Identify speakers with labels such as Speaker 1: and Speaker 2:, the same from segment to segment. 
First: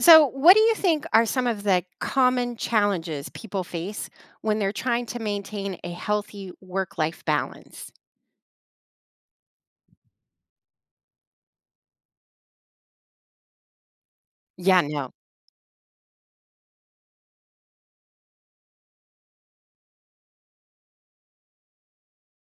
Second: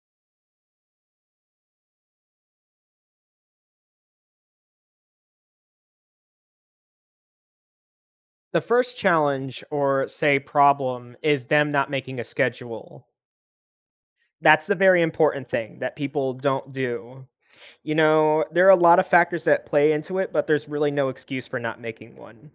Speaker 1: So, what do you think are some of the common challenges people face when they're trying to maintain a healthy work life balance?
Speaker 2: The first challenge or say problem is them not making a schedule. That's the
Speaker 1: Yeah,
Speaker 2: very
Speaker 1: no,
Speaker 2: important thing that people don't do. You know, there are a lot of factors that play into it, but there's really no excuse for not making one.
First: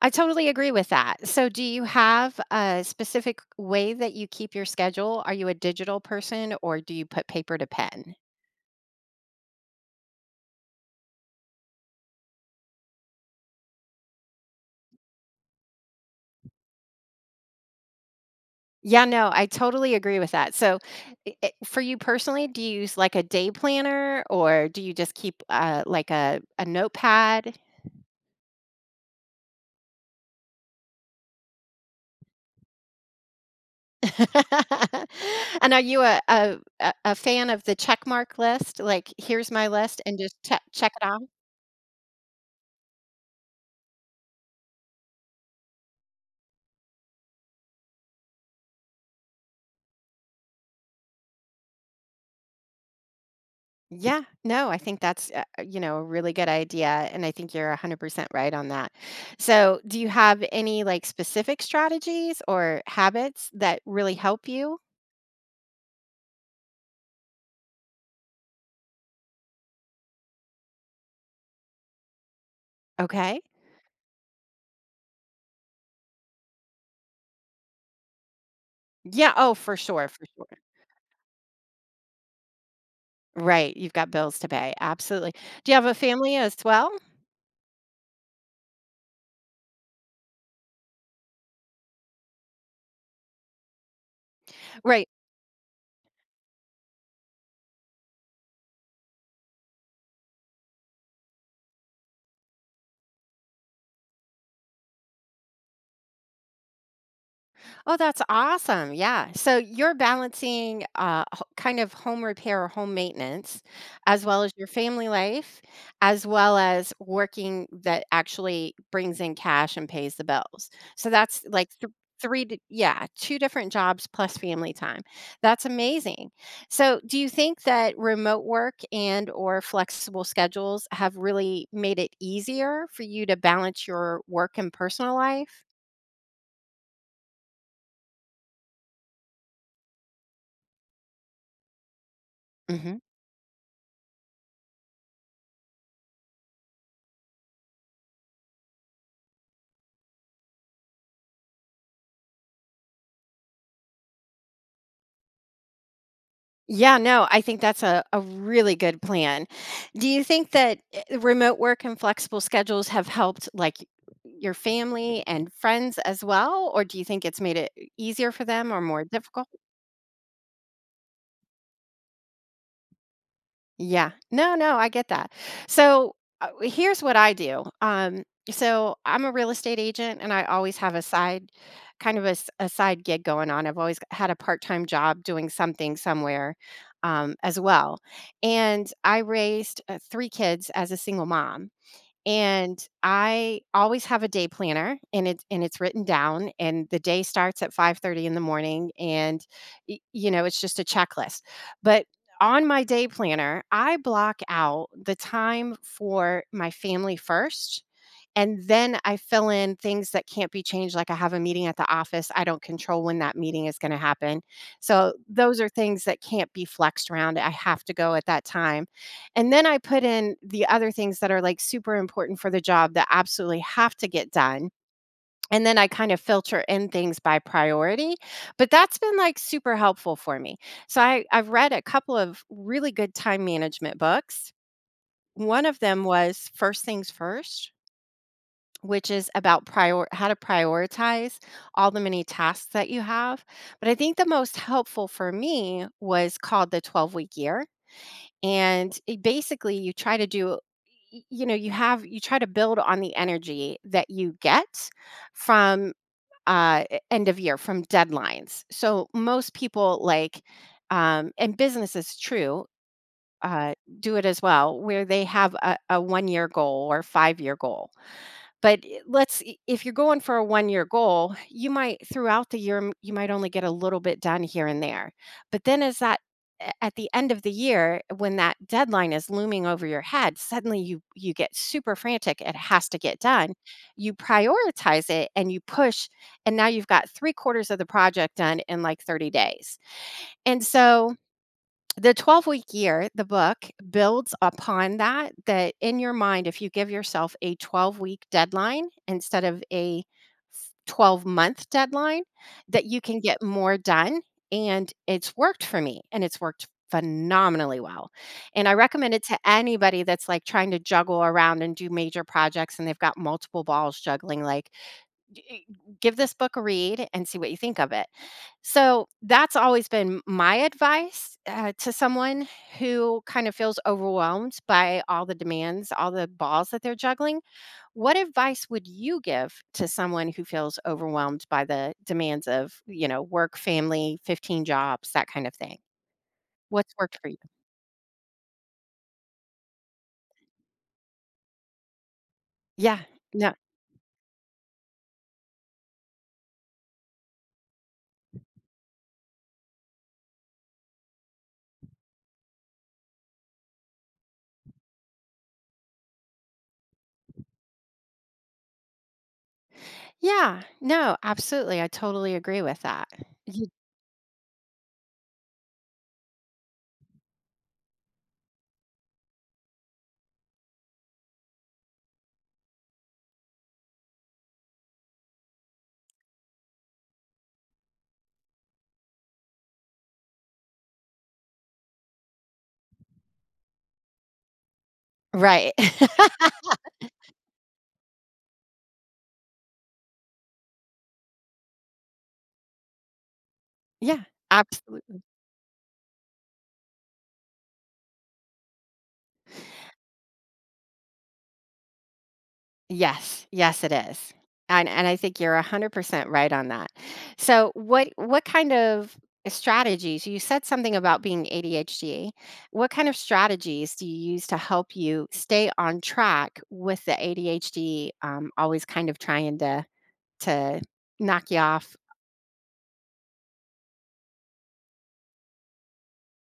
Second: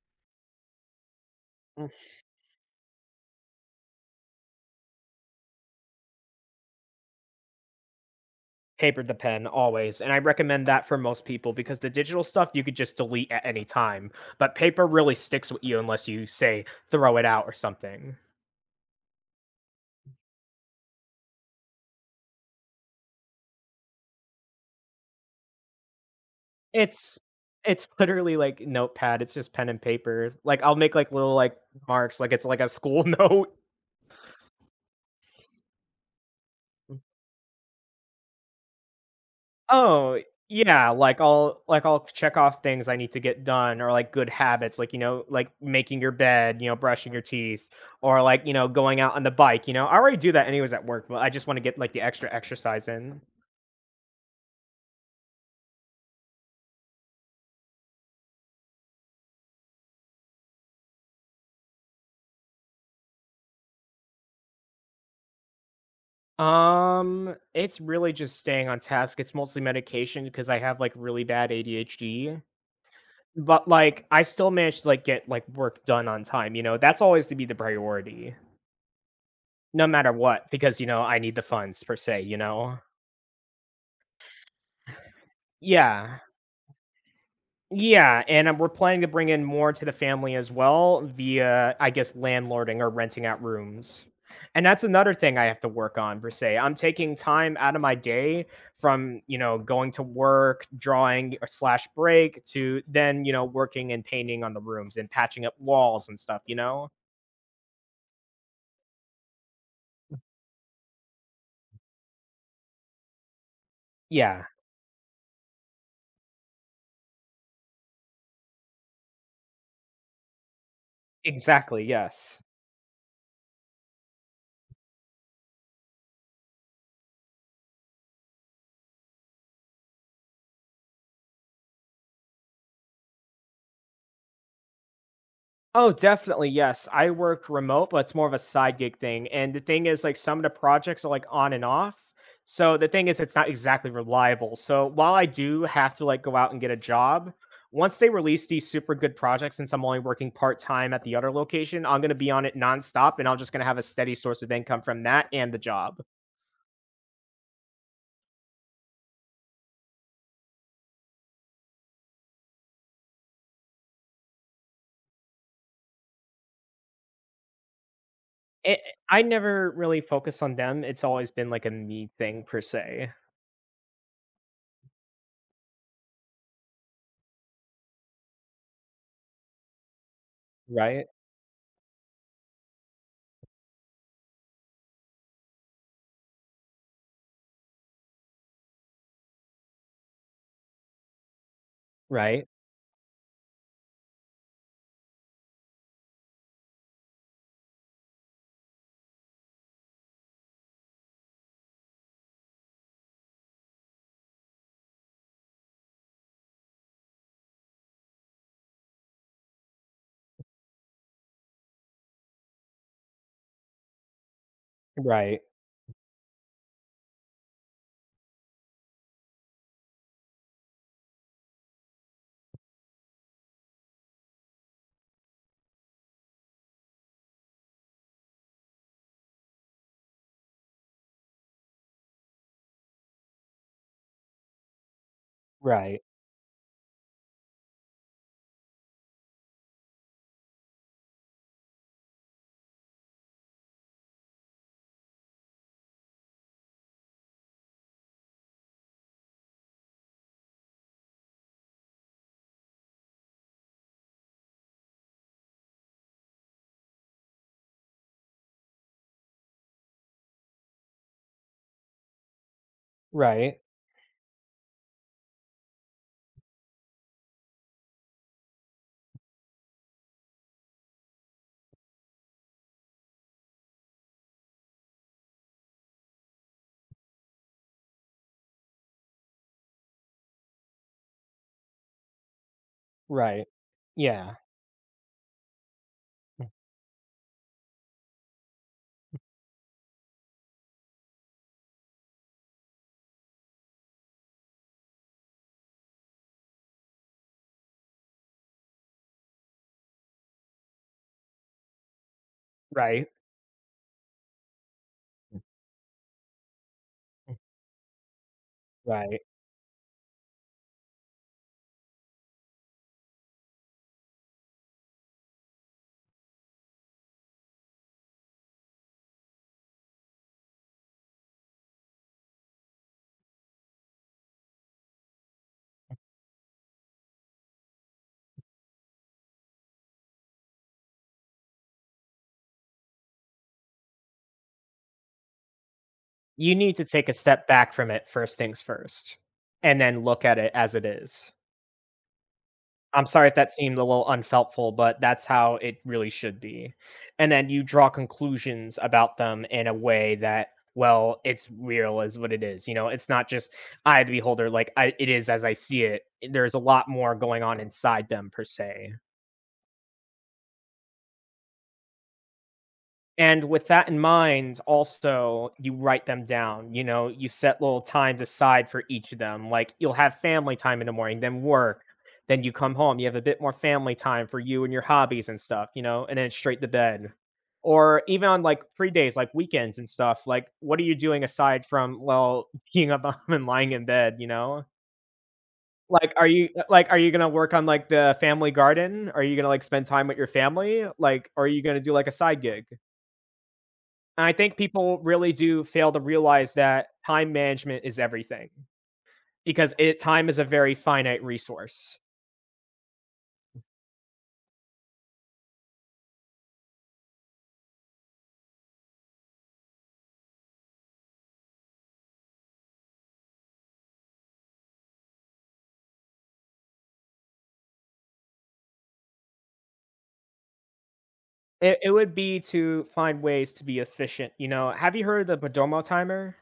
Speaker 1: I totally agree with that. So, do you
Speaker 2: Mm.
Speaker 1: have a specific way that you keep your schedule? Are you a digital person or do you put paper to pen?
Speaker 2: Paper the pen always, and I recommend that for most people because the digital stuff you could just delete at any time, but paper really sticks with you unless you say throw it out or something.
Speaker 1: Yeah, no, I totally agree with that. So, for you personally, do you use like a day planner or do you just keep like a
Speaker 2: It's
Speaker 1: notepad?
Speaker 2: it's literally like notepad, it's just pen and paper. Like, I'll make, like, little, like, marks, like it's like a school note.
Speaker 1: And are you a fan of the checkmark list? Like, here's my list and
Speaker 2: Oh,
Speaker 1: just check
Speaker 2: yeah,
Speaker 1: check it off?
Speaker 2: like, I'll check off things I need to get done or, like, good habits, like, you know, like, making your bed, you know, brushing your teeth, or, like, you know, going out on the bike, you know? I already do that anyways at work, but I just wanna get, like, the extra exercise in.
Speaker 1: Yeah, no, I think that's, a really good idea, and I think you're 100% right on that. So, do you have any, like, specific strategies or habits that really help you?
Speaker 2: It's really just staying on task, it's mostly medication because I have, like, really bad ADHD.
Speaker 1: Okay.
Speaker 2: But, like, I still managed to, like, get, like, work done on time, you know? That's always to be the priority,
Speaker 1: Yeah, oh, for
Speaker 2: no
Speaker 1: sure,
Speaker 2: matter
Speaker 1: for sure.
Speaker 2: what, because, you know, I need the funds per se, you know?
Speaker 1: Right, you've got bills to pay, absolutely. Do you have a
Speaker 2: Yeah.
Speaker 1: family as well?
Speaker 2: Yeah, and, we're planning to bring in more to the family as well via, I guess, landlording or renting out rooms. And that's
Speaker 1: Right.
Speaker 2: another thing I have to work on per se. I'm taking time out of my day from, you know, going to work, drawing or slash break to then, you know, working and painting on the rooms and patching up walls and stuff, you know?
Speaker 1: Oh, that's awesome. Yeah. So you're balancing kind of home repair or home maintenance, as well
Speaker 2: Yeah.
Speaker 1: as your family life, as well as working that actually brings in cash and pays the bills. So that's like
Speaker 2: Exactly, yes.
Speaker 1: three, yeah, two different jobs plus family time. That's amazing. So do you think that remote work and or flexible schedules have really made it easier for you to balance your work and personal life?
Speaker 2: Oh, definitely. Yes. I work remote, but it's more of a side gig thing. And the thing is, like, some of the projects are like on and off. So the
Speaker 1: Mm-hmm.
Speaker 2: thing is, it's not exactly reliable. So while I do have to like go out and get a job, once they release these super good projects, since I'm only working part time at the other location, I'm going to be on it nonstop and I'm just going to have a steady source of income from that and the job.
Speaker 1: Yeah, no, I think that's a really good plan. Do you think that remote work and flexible schedules have helped like your family and friends as well? Or do you think it's made it easier for them or
Speaker 2: It
Speaker 1: more
Speaker 2: I
Speaker 1: difficult?
Speaker 2: never really focus on them, it's always been, like, a me thing per se.
Speaker 1: Yeah. No, no, I get that. So here's what I do. So I'm a real estate agent and I always have a
Speaker 2: Right,
Speaker 1: side kind of a side gig going on. I've always had a part-time job doing something somewhere as well. And I raised three kids as a single mom.
Speaker 2: right,
Speaker 1: And I always have a day planner, and it's written down, and the day starts at 5:30 in the morning, and you know it's just a checklist. But on my day planner, I block out the time for my family first, and then I fill in things that can't be changed, like I have a meeting at the office. I don't control when that meeting is going to happen. So
Speaker 2: right,
Speaker 1: those are things that can't be flexed around. I have to go at that time. And then I put in the other things that are like super important for the job that absolutely have to get done. And then I kind of filter in things by priority, but that's been like super helpful for me. So I've read a couple of really good time management books. One of
Speaker 2: right,
Speaker 1: them was First Things First, which is about prior how to prioritize all the many tasks that you have. But I think the most helpful for me was called the 12-week year. And it basically, you try to do, you try to build on the energy that you get from end of year, from deadlines. So most people and business is true.
Speaker 2: right,
Speaker 1: Uh, do it as well, where they have a one year goal or 5-year goal, but I let's I if you're going for a one-year goal, you might throughout the year, m you might only get a little bit done here and there. But then, as that a at the end of the year, when that deadline is looming over your head, suddenly you get super frantic, it has to get
Speaker 2: right.
Speaker 1: done. You
Speaker 2: Yeah,
Speaker 1: prioritize it and you push, and now you've got 3 quarters of the project done in, like, 30 days. And so the 12 Week Year, the book, builds upon that, that in your mind, if you give yourself a 12-week deadline instead of a f 12-month deadline, that you
Speaker 2: right,
Speaker 1: can get more done, and it's worked for me, and it's worked phenomenally well, and I recommend
Speaker 2: right.
Speaker 1: it to anybody that's, like, trying to juggle around and do major projects and they've got multiple balls juggling, like, d- eh, give this book a read and see what you think of it. So that's always been my advice to someone who kind of feels overwhelmed by all the demands, all the balls that they're juggling. What advice would you give to someone who feels overwhelmed by the demands of, work, family, 15 jobs, that kind of thing?
Speaker 2: You need to
Speaker 1: What's
Speaker 2: take a
Speaker 1: worked for you?
Speaker 2: step back from it first things first, and then look at it as it is.
Speaker 1: Yeah.
Speaker 2: I'm sorry if that
Speaker 1: No.
Speaker 2: seemed a little unhelpful, but that's how it really should be. And then you draw conclusions about them in a way that, well, it's real is what it is. You know, it's not just eye of the beholder, like I, it is as I see it. There's a lot more going on inside them per se.
Speaker 1: Yeah. No, absolutely. I totally agree with that.
Speaker 2: And with
Speaker 1: You-
Speaker 2: that in mind, also, you write them down. You know, you set little times aside for each of them. Like you'll have family time in the morning, then work, then you come home. You have a bit more family time for you and your hobbies and stuff, you know, and then straight to bed. Or even on like free days, like weekends and stuff, like what are you doing aside from, well, being up and lying in bed, you know?
Speaker 1: right.
Speaker 2: Like, are you gonna work on like the family garden? Are you gonna like spend time with your family? Like, are you gonna do like a side gig?
Speaker 1: Yeah.
Speaker 2: And I think people
Speaker 1: Absolutely.
Speaker 2: really do fail to realize that time management is everything because it time is a very finite resource.
Speaker 1: Yes, yes, it is. And I think you're 100% right on that. So what kind of strategies, you said something about being ADHD. What kind of strategies do you use to help you stay on track with the ADHD, always kind of trying to knock you
Speaker 2: It
Speaker 1: off?
Speaker 2: would be to find ways to be efficient, you know? Have you heard of the Podomo timer?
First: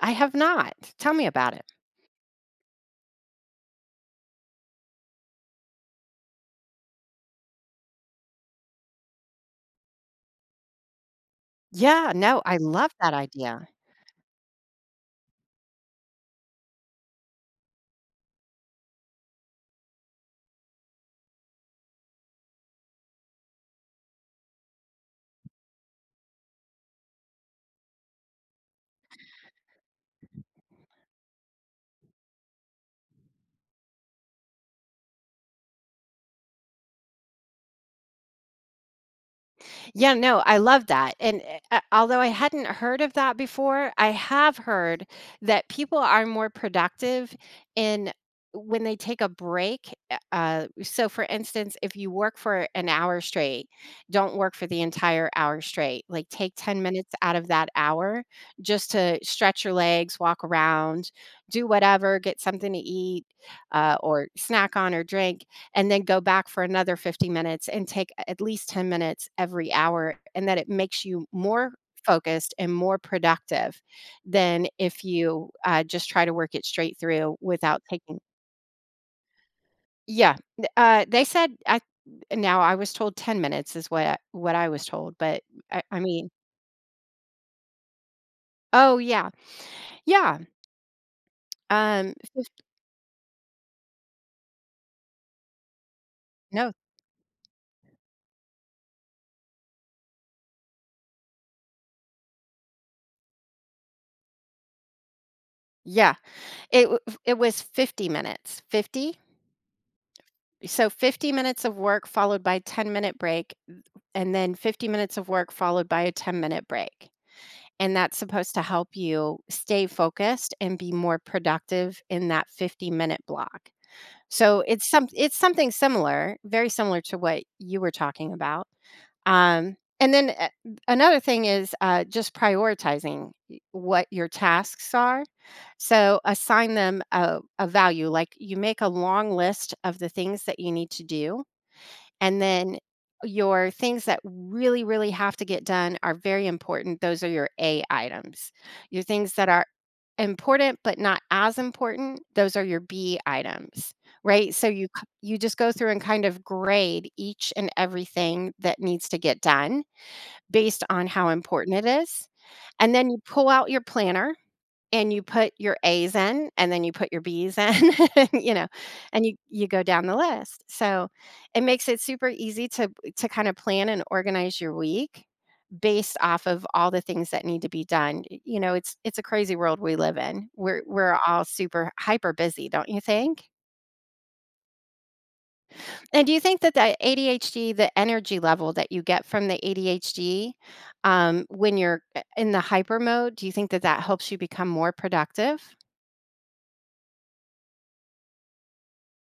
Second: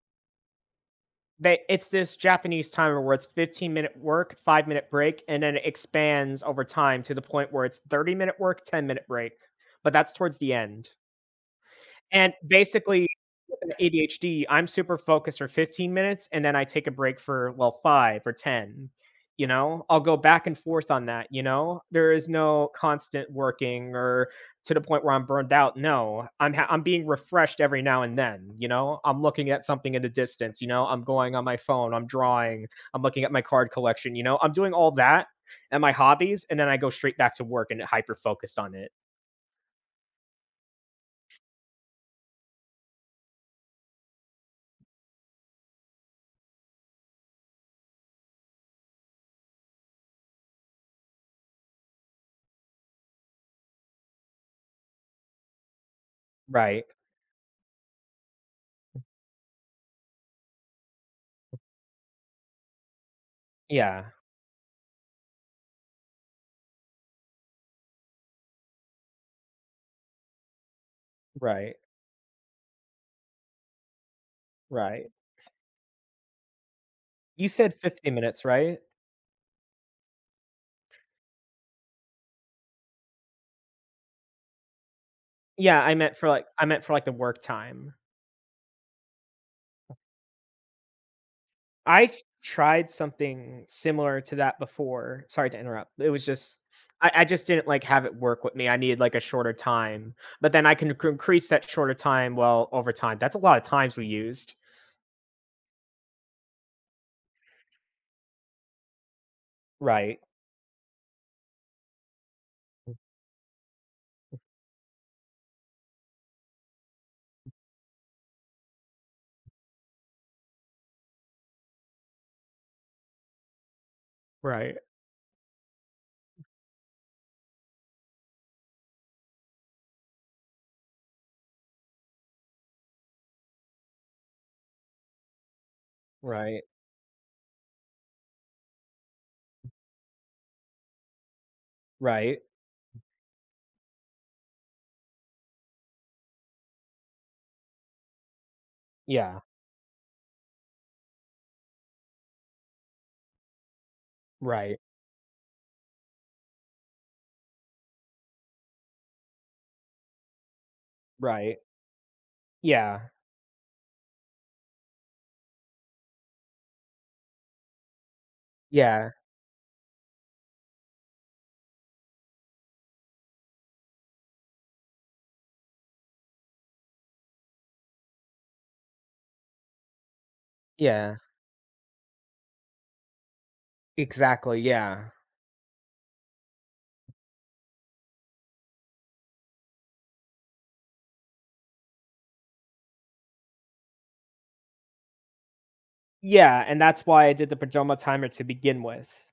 Speaker 1: I have not. Tell me about
Speaker 2: They
Speaker 1: it.
Speaker 2: It's this Japanese timer where it's 15-minute work, five-minute break, and then it expands over time to the point where it's 30-minute work, ten-minute break, but that's towards the end.
Speaker 1: Yeah,
Speaker 2: And
Speaker 1: no, I love
Speaker 2: basically,
Speaker 1: that
Speaker 2: with
Speaker 1: idea.
Speaker 2: that ADHD, I'm super focused for 15 minutes and then I take a break for, well, 5 or 10, you know? I'll go back and forth on that, you know? There is no constant working or to the point where I'm burned out. No, I'm I'm being refreshed every now and then, you know? I'm looking at something in the distance, you know? I'm going on my phone, I'm drawing, I'm looking at my card collection, you know? I'm doing all that and my hobbies and then I go straight back to work and hyper focused on it.
Speaker 1: Yeah, no, I love that. And although I hadn't heard of that before, I have heard that people are more productive in when they take a break. So, for instance, if you work for an hour straight, don't work for the entire hour straight. Like, take 10
Speaker 2: Right.
Speaker 1: minutes out of that hour just to stretch your legs, walk around, do whatever, get something to eat
Speaker 2: Yeah.
Speaker 1: or snack on or drink, and then go back for another 50 minutes and take at least 10 minutes every hour, and that it makes you more
Speaker 2: Right.
Speaker 1: focused and more productive than if
Speaker 2: Right.
Speaker 1: you just try to work it straight through
Speaker 2: You said
Speaker 1: without
Speaker 2: 15
Speaker 1: taking.
Speaker 2: minutes, right?
Speaker 1: Yeah, they said I now I was told 10 minutes is what I was told, but
Speaker 2: Yeah,
Speaker 1: i,
Speaker 2: I
Speaker 1: I
Speaker 2: meant for,
Speaker 1: mean,
Speaker 2: I meant for, like, the work time.
Speaker 1: oh yeah, yeah,
Speaker 2: I
Speaker 1: um
Speaker 2: t
Speaker 1: fif-
Speaker 2: Tried something similar to that before. Sorry to interrupt. It was just
Speaker 1: no,
Speaker 2: I just didn't, like, have it work with me. I needed, like, a shorter time, but then I can c increase that shorter time, well, over time. That's a lot of times we used.
Speaker 1: yeah, it it was 50 minutes, 50,
Speaker 2: Right,
Speaker 1: so 50 minutes of work followed by 10 minute break, and then 50 minutes of work followed by a 10-minute break. And that's supposed to help you stay focused and be more productive in that 50-minute block. So,
Speaker 2: right,
Speaker 1: it's something similar, very similar to what you were talking about. And then a another thing is, just prioritizing y what your tasks are. So,
Speaker 2: right,
Speaker 1: assign them a value, like, you make a long list of the things that you need to do,
Speaker 2: right.
Speaker 1: and then your things that really, really have to get done are very important. Those are your A items. Your things
Speaker 2: Yeah,
Speaker 1: that are important but not as important, those are your B items, right? So
Speaker 2: right,
Speaker 1: you you just go through and kind of grade each and everything that needs to get done based on how
Speaker 2: right.
Speaker 1: important it is. And
Speaker 2: Yeah,
Speaker 1: then you pull out your planner and you put your A's in, and then you put your B's in, and, you know,
Speaker 2: yeah,
Speaker 1: and you go down the list. So, it makes it super easy to kinda plan and organize your week based off of all the things that need to be done. Y You know, it's a crazy world we live in. We're
Speaker 2: yeah.
Speaker 1: we're all super hyper busy, don't you think?
Speaker 2: Exactly, yeah.
Speaker 1: And do you think that the ADHD, the energy level that you get from the ADHD, when you're, in the hyper mode, do you think that that helps you become more productive?
Speaker 2: Yeah, and that's why I did the pajama timer to begin with.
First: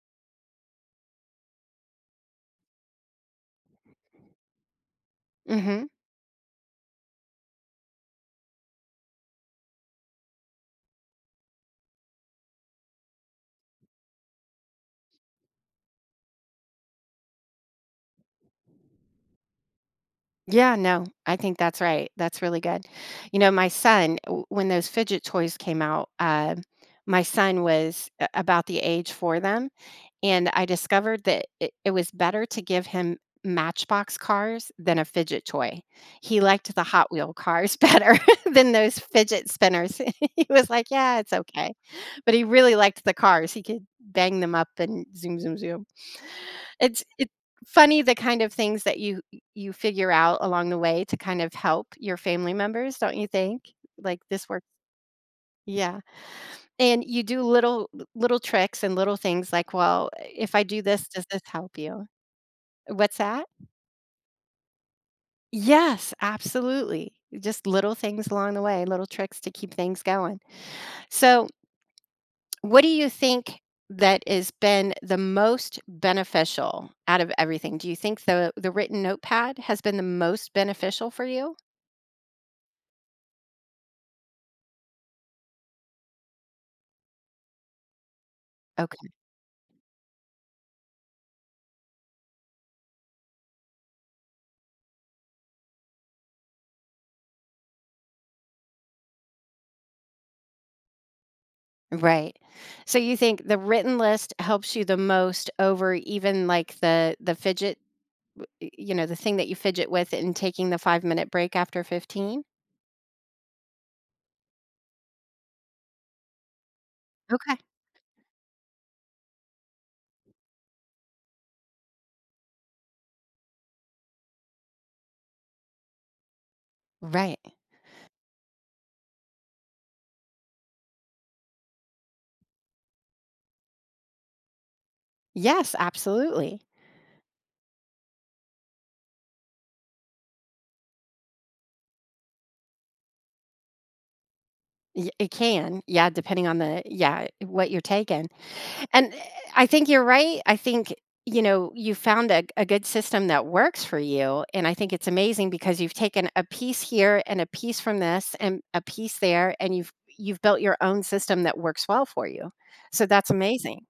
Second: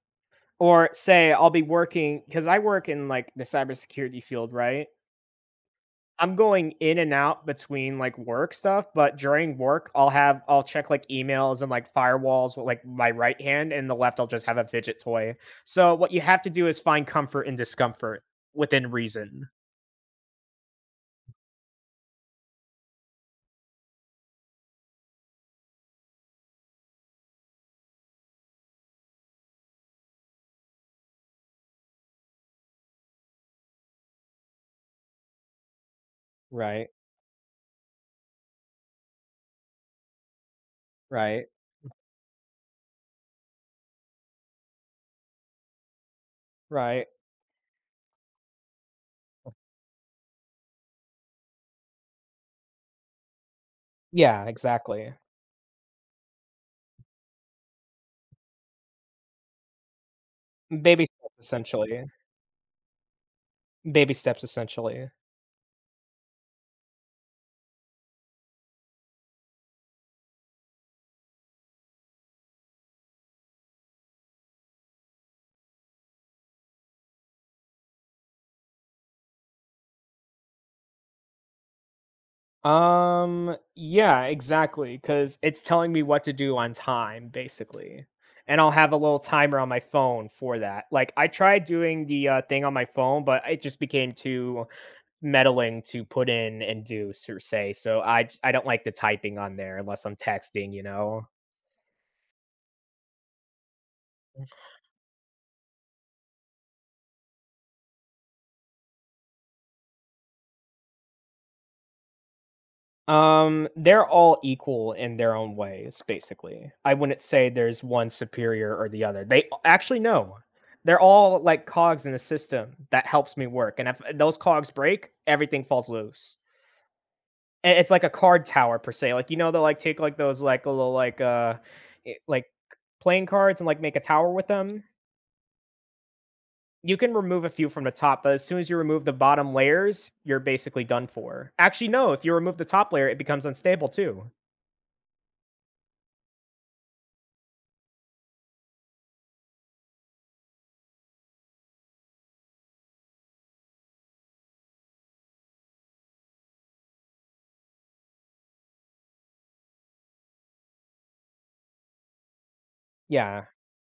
Speaker 2: Or say I'll be working because I work in like the cybersecurity field, right?
Speaker 1: Mhm.
Speaker 2: I'm going in and out between like work stuff, but during work, I'll check like emails and like firewalls with like my right hand, and the left I'll just have a fidget toy. So what you have to do is find comfort in discomfort within reason.
Speaker 1: Yeah, no, I think that's right. That's really good. You know, my son, when those fidget toys came out, my son was about the age for them. And I discovered that it was better to give him Matchbox cars than a fidget toy. He liked the
Speaker 2: Right,
Speaker 1: Hot Wheel cars better than those fidget spinners. He was like, "Yeah, it's
Speaker 2: right,
Speaker 1: okay." But he really liked the cars. He could bang them up and zoom, zoom, zoom. It's
Speaker 2: right.
Speaker 1: it's funny the kind of things that you figure out along the way to kind of help your family members, don't you think? Like
Speaker 2: Yeah,
Speaker 1: this work,
Speaker 2: exactly.
Speaker 1: yeah, and you do little tricks and little things like, "Well, if I do
Speaker 2: Baby
Speaker 1: this, does
Speaker 2: steps,
Speaker 1: this help
Speaker 2: essentially.
Speaker 1: you?" What's that?
Speaker 2: Baby steps, essentially.
Speaker 1: Yes, absolutely. Just little things along the way, little tricks to keep things going. So, what do you think that has been the most beneficial out of everything? Do you think the written notepad has been the most beneficial for you?
Speaker 2: Yeah, exactly. Cause it's telling me what to do on time, basically, and I'll have a
Speaker 1: Okay.
Speaker 2: little timer on my phone for that. Like, I tried doing the, thing on my phone, but it just became too meddling to put in and do, so say, so I don't like the typing on there unless I'm texting, you know?
Speaker 1: Right. So you think the written list helps you the most over even like the fidget, you know, the thing that you fidget with and taking the 5-minute break after 15?
Speaker 2: They're all equal in their own ways, basically. I wouldn't say
Speaker 1: Okay.
Speaker 2: there's one superior or the other. They actually no. They're all like cogs in the system that helps me work. And if those cogs break, everything falls loose.
Speaker 1: Right.
Speaker 2: It's like a card tower per se. Like you know, they'll like take like those like little like like playing cards and like make a tower with them.
Speaker 1: Yes, absolutely.
Speaker 2: You can remove a few from the top, but as soon as you remove the bottom layers, you're basically done for. Actually, no, if you remove the top layer, it becomes unstable too.
Speaker 1: It can. Yeah, depending on the, yeah, what you're taking. And I think you're right. I think, you found a good system that works for you. And I think it's amazing because you've taken a piece here and a piece from this and a piece there, and you've built your own system that works well for you. So that's
Speaker 2: Yeah,
Speaker 1: amazing.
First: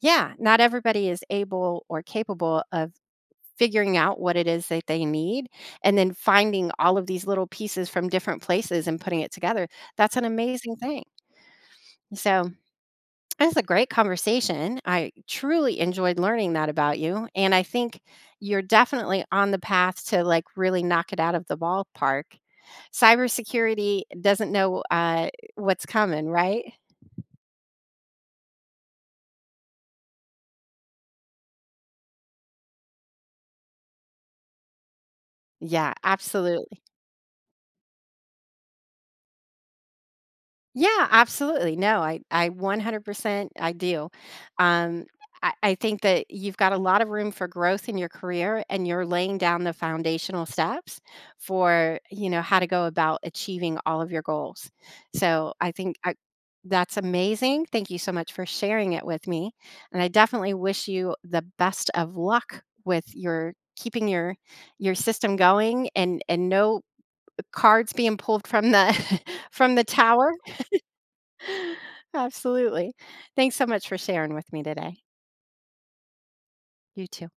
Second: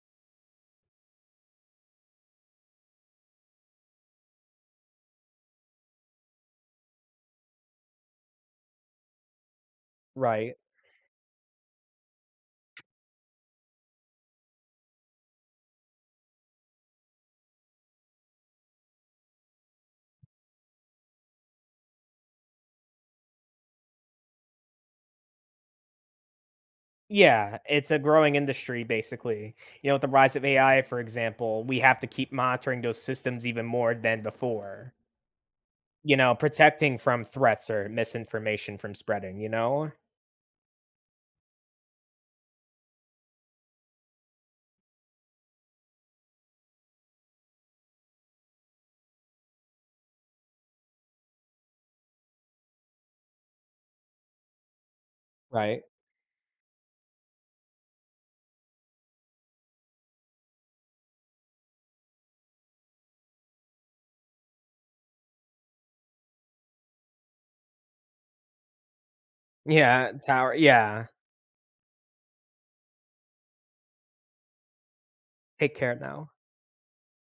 Speaker 1: Yeah, not everybody is able or capable of figuring out what it is that they need and then finding all of these little pieces from different places and putting it together. That's an
Speaker 2: right.
Speaker 1: amazing thing. So that's a great conversation. I truly enjoyed learning that about you, and I think you're definitely on the path to, like, really knock it out of the ballpark. Cybersecurity doesn't know, what's coming, right?
Speaker 2: Yeah, it's a growing industry basically. You know, with the rise of AI, for example, we have to keep monitoring those systems even more than before.
Speaker 1: Yeah,
Speaker 2: You know,
Speaker 1: absolutely.
Speaker 2: protecting from threats or misinformation from spreading, you know?
Speaker 1: Yeah, absolutely. No, I 100% I do. Um, I think that you've got a lot of room for growth in your career, and you're laying down the foundational steps for how to go about achieving all of your goals. So
Speaker 2: Right.
Speaker 1: that's amazing. Thank you so much for sharing it with me, and I definitely wish you the best of luck with your keeping your system going and no cards being pulled from the from the
Speaker 2: Yeah,
Speaker 1: tower.
Speaker 2: tower. Yeah.
Speaker 1: Absolutely. Thanks so much for sharing with me today.
Speaker 2: Take care now.
Speaker 1: You too.